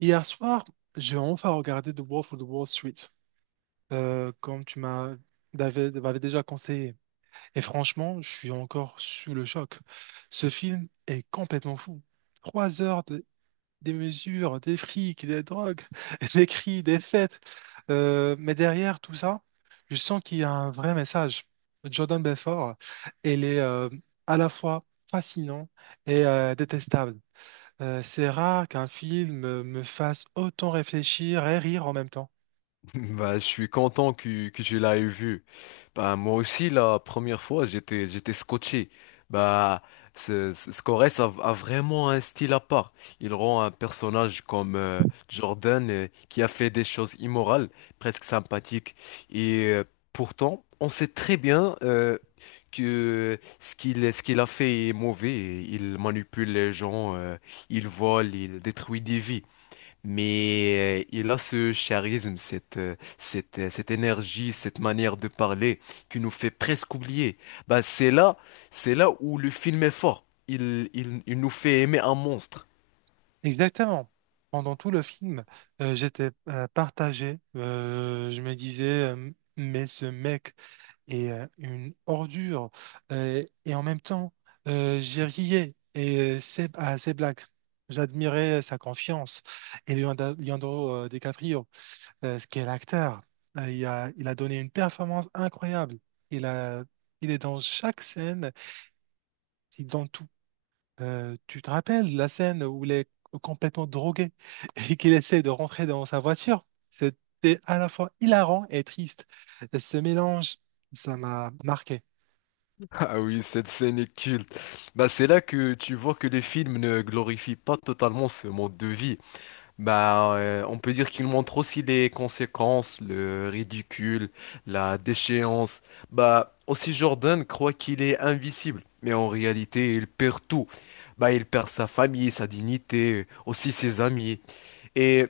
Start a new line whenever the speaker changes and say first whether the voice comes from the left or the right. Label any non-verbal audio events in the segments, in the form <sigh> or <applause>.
right: Hier soir, j'ai enfin regardé The Wolf of Wall Street, comme tu m'as m'avais déjà conseillé. Et franchement, je suis encore sous le choc. Ce film est complètement fou. Trois heures de, des mesures, des frics, des drogues, <laughs> des cris, des fêtes. Mais derrière tout ça, je sens qu'il y a un vrai message. Jordan Belfort, elle est à la fois fascinant et détestable. C'est rare qu'un film me fasse autant réfléchir et rire en même temps.
left: Bah, je suis content que tu l'aies vu. Bah, moi aussi, la première fois, j'étais scotché. Bah, Scores a vraiment un style à part. Il rend un personnage comme Jordan qui a fait des choses immorales, presque sympathiques. Et pourtant, on sait très bien que ce qu'il a fait est mauvais. Il manipule les gens, il vole, il détruit des vies. Mais il a ce charisme, cette énergie, cette manière de parler qui nous fait presque oublier. Bah, c'est là où le film est fort. Il nous fait aimer un monstre. <laughs>
right: Exactement. Pendant tout le film, j'étais partagé. Je me disais, euh, mais ce mec est une ordure. Et en même temps, j'ai riais à ses blagues. J'admirais sa confiance. Et Leonardo DiCaprio, ce qui est l'acteur, il a donné une performance incroyable. Il a, il est dans chaque scène. C'est dans tout. Tu te rappelles la scène où il est complètement drogué <laughs> et qu'il essaie de rentrer dans sa voiture? C'était à la fois hilarant et triste. Ce mélange, ça m'a marqué.
left: Ah oui, cette scène est culte. Bah, c'est là que tu vois que le film ne glorifie pas totalement ce mode de vie. Bah, on peut dire qu'il montre aussi les conséquences, le ridicule, la déchéance. Bah, aussi Jordan croit qu'il est invisible, mais en réalité, il perd tout. Bah, il perd sa famille, sa dignité, aussi ses amis. Et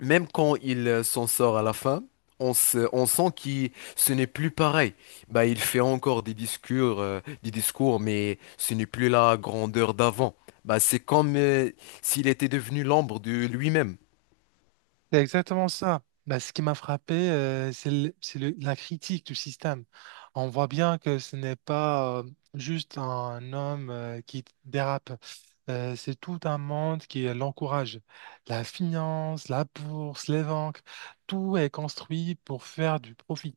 left: même quand il s'en sort à la fin, on sent qu'il, ce n'est plus pareil. Bah, il fait encore des discours, mais ce n'est plus la grandeur d'avant. Bah, c'est comme, s'il était devenu l'ombre de lui-même.
right: C'est exactement ça. Bah, ce qui m'a frappé, c'est la critique du système. On voit bien que ce n'est pas juste un homme qui dérape. C'est tout un monde qui l'encourage. La finance, la bourse, les banques, tout est construit pour faire du profit,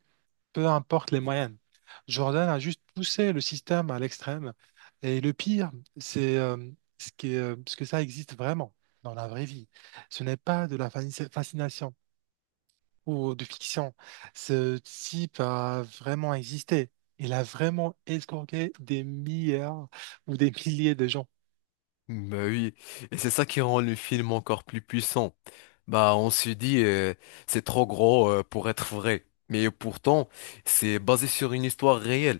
right: peu importe les moyens. Jordan a juste poussé le système à l'extrême. Et le pire, c'est ce qui est, ce que ça existe vraiment dans la vraie vie. Ce n'est pas de la fascination ou de fiction. Ce type a vraiment existé. Il a vraiment escroqué des milliards ou des milliers de gens.
left: Bah oui, et c'est ça qui rend le film encore plus puissant. Bah on se dit c'est trop gros pour être vrai, mais pourtant c'est basé sur une histoire réelle.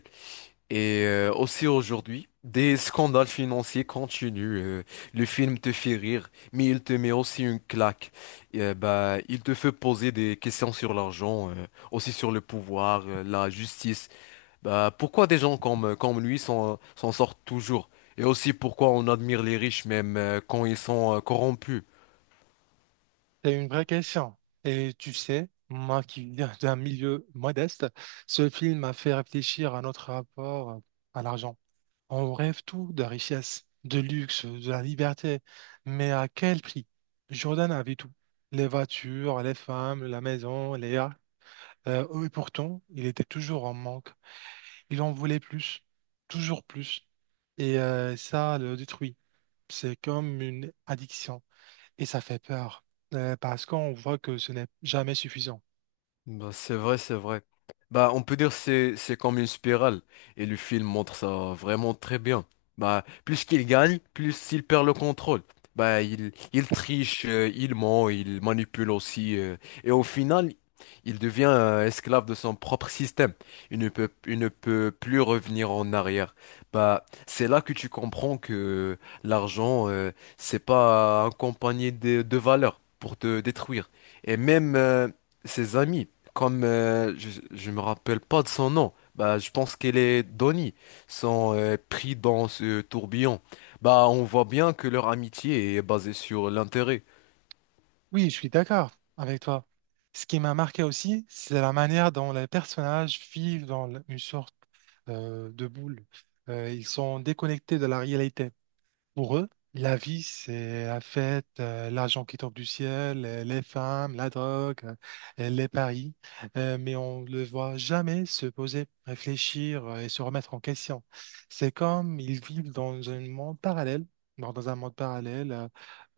left: Et aussi aujourd'hui, des scandales financiers continuent. Le film te fait rire, mais il te met aussi une claque. Et, bah il te fait poser des questions sur l'argent, aussi sur le pouvoir, la justice bah, pourquoi des gens comme lui s'en sortent toujours? Et aussi pourquoi on admire les riches même quand ils sont corrompus?
right: C'est une vraie question. Et tu sais, moi qui viens d'un milieu modeste, ce film m'a fait réfléchir à notre rapport à l'argent. On rêve tout de richesse, de luxe, de la liberté, mais à quel prix? Jordan avait tout. Les voitures, les femmes, la maison, les yachts. Et pourtant, il était toujours en manque. Il en voulait plus, toujours plus. Et ça le détruit. C'est comme une addiction. Et ça fait peur, parce qu'on voit que ce n'est jamais suffisant.
left: Bah, c'est vrai. Bah, on peut dire que c'est comme une spirale et le film montre ça vraiment très bien. Bah, plus qu'il gagne, plus il perd le contrôle. Bah, il triche, il ment, il manipule aussi et au final, il devient esclave de son propre système. Il ne peut plus revenir en arrière. Bah, c'est là que tu comprends que l'argent c'est pas accompagné de valeurs pour te détruire et même ses amis. Comme je me rappelle pas de son nom, bah je pense qu'elle est Donnie, sont pris dans ce tourbillon. Bah on voit bien que leur amitié est basée sur l'intérêt.
right: Oui, je suis d'accord avec toi. Ce qui m'a marqué aussi, c'est la manière dont les personnages vivent dans une sorte de boule. Ils sont déconnectés de la réalité. Pour eux, la vie, c'est la fête, l'argent qui tombe du ciel, les femmes, la drogue, les paris. Mais on ne le voit jamais se poser, réfléchir et se remettre en question. C'est comme ils vivent dans un monde parallèle, dans un monde parallèle euh,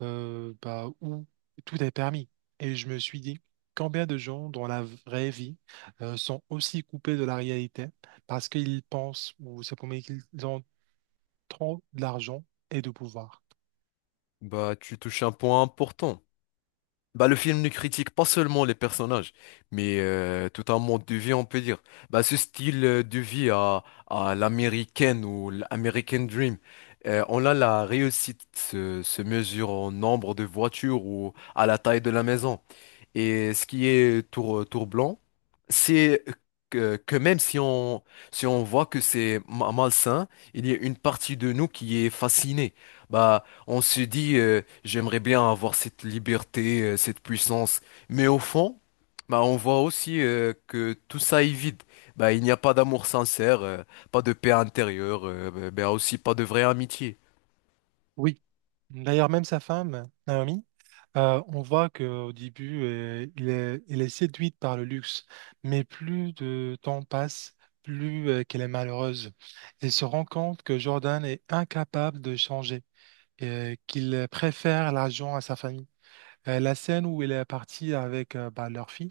right: euh, bah, où tout est permis. Et je me suis dit, combien de gens dans la vraie vie sont aussi coupés de la réalité parce qu'ils pensent ou c'est pour qu'ils ont trop d'argent et de pouvoir.
left: Bah tu touches un point important. Bah le film ne critique pas seulement les personnages, mais tout un mode de vie on peut dire. Bah ce style de vie à l'américaine ou l'American Dream. On a la réussite se mesure au nombre de voitures ou à la taille de la maison. Et ce qui est tour blanc, c'est que même si on, si on voit que c'est malsain, il y a une partie de nous qui est fascinée. Bah, on se dit, j'aimerais bien avoir cette liberté, cette puissance. Mais au fond, bah, on voit aussi que tout ça est vide. Bah, il n'y a pas d'amour sincère, pas de paix intérieure, bah, aussi pas de vraie amitié.
right: Oui, d'ailleurs même sa femme, Naomi, on voit qu'au début, il est séduite par le luxe, mais plus de temps passe, plus qu'elle est malheureuse. Elle se rend compte que Jordan est incapable de changer, et qu'il préfère l'argent à sa famille. La scène où elle est partie avec bah, leur fille,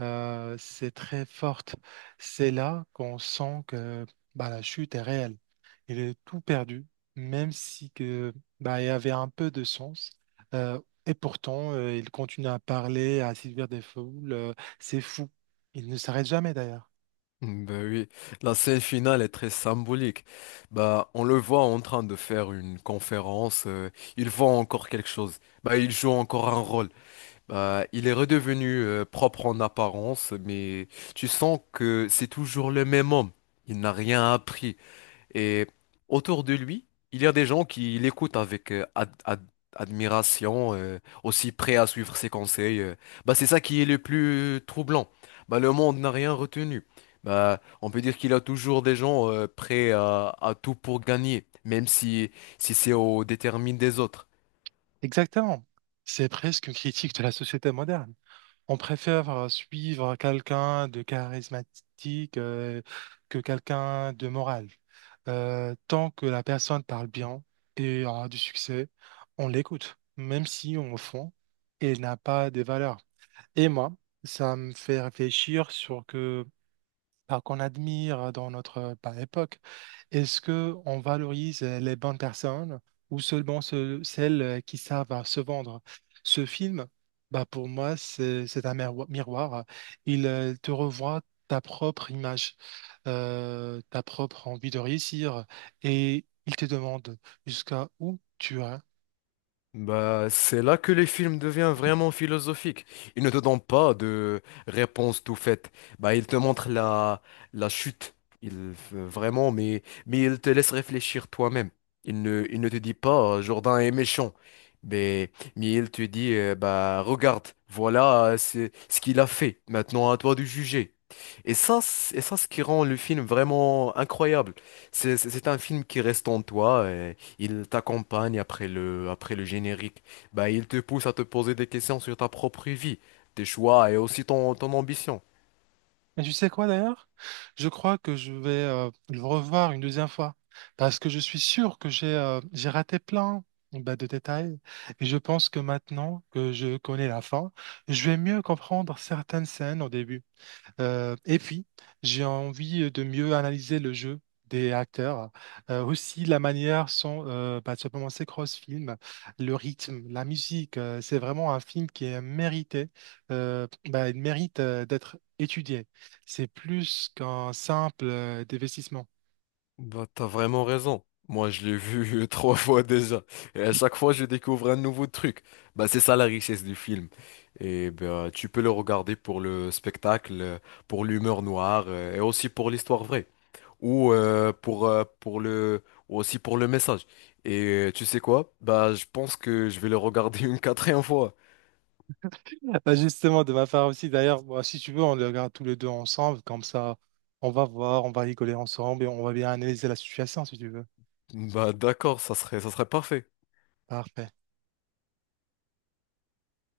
right: c'est très forte. C'est là qu'on sent que bah, la chute est réelle. Il est tout perdu, même si que, bah, il avait un peu de sens. Euh, et pourtant, il continue à parler, à séduire des foules. C'est fou. Il ne s'arrête jamais d'ailleurs.
left: Ben oui, la scène finale est très symbolique. Bah, on le voit en train de faire une conférence. Il vend encore quelque chose. Bah, il joue encore un rôle. Bah, il est redevenu propre en apparence, mais tu sens que c'est toujours le même homme. Il n'a rien appris. Et autour de lui, il y a des gens qui l'écoutent avec admiration, aussi prêts à suivre ses conseils. Bah, c'est ça qui est le plus troublant. Bah, le monde n'a rien retenu. Bah, on peut dire qu'il a toujours des gens prêts à tout pour gagner, même si c'est au détriment des autres.
right: Exactement. C'est presque une critique de la société moderne. On préfère suivre quelqu'un de charismatique que quelqu'un de moral. Tant que la personne parle bien et aura du succès, on l'écoute, même si au fond, elle n'a pas des valeurs. Et moi, ça me fait réfléchir sur que par qu'on admire dans notre par époque. Est-ce que on valorise les bonnes personnes ou seulement celles qui savent se vendre? Ce film, bah pour moi, c'est un miroir. Il te revoit ta propre image, ta propre envie de réussir et il te demande jusqu'à où tu es.
left: Bah, c'est là que les films deviennent vraiment philosophiques. Ils ne te donnent pas de réponse tout faite. Bah, ils te montrent la chute. Ils, euh, vraiment, mais, mais ils te laissent réfléchir toi-même. Ils ne te disent pas Jourdain est méchant. Mais ils te disent bah, regarde, voilà c'est ce qu'il a fait. Maintenant, à toi de juger. Et et ça, ce qui rend le film vraiment incroyable. C'est un film qui reste en toi. Il t'accompagne après le générique. Bah, il te pousse à te poser des questions sur ta propre vie, tes choix et aussi ton ambition.
right: Et tu sais quoi d'ailleurs? Je crois que je vais le revoir une deuxième fois parce que je suis sûr que j'ai raté plein bah, de détails et je pense que maintenant que je connais la fin, je vais mieux comprendre certaines scènes au début. Et puis, j'ai envie de mieux analyser le jeu des acteurs, aussi la manière sont, bah, simplement ces cross-films, le rythme, la musique. C'est vraiment un film qui est mérité, bah, il mérite d'être étudié. C'est plus qu'un simple investissement.
left: Bah, t'as vraiment raison. Moi, je l'ai vu <laughs> trois fois déjà. Et à chaque fois, je découvre un nouveau truc. Bah, c'est ça la richesse du film. Et bah, tu peux le regarder pour le spectacle, pour l'humeur noire et aussi pour l'histoire vraie. Ou ou aussi pour le message. Et tu sais quoi? Bah, je pense que je vais le regarder <laughs> une quatrième fois.
right: Bah, justement, de ma part aussi, d'ailleurs, bah, si tu veux, on le regarde tous les deux ensemble, comme ça, on va voir, on va rigoler ensemble et on va bien analyser la situation, si tu veux.
left: Bah d'accord, ça serait parfait.
right: Parfait.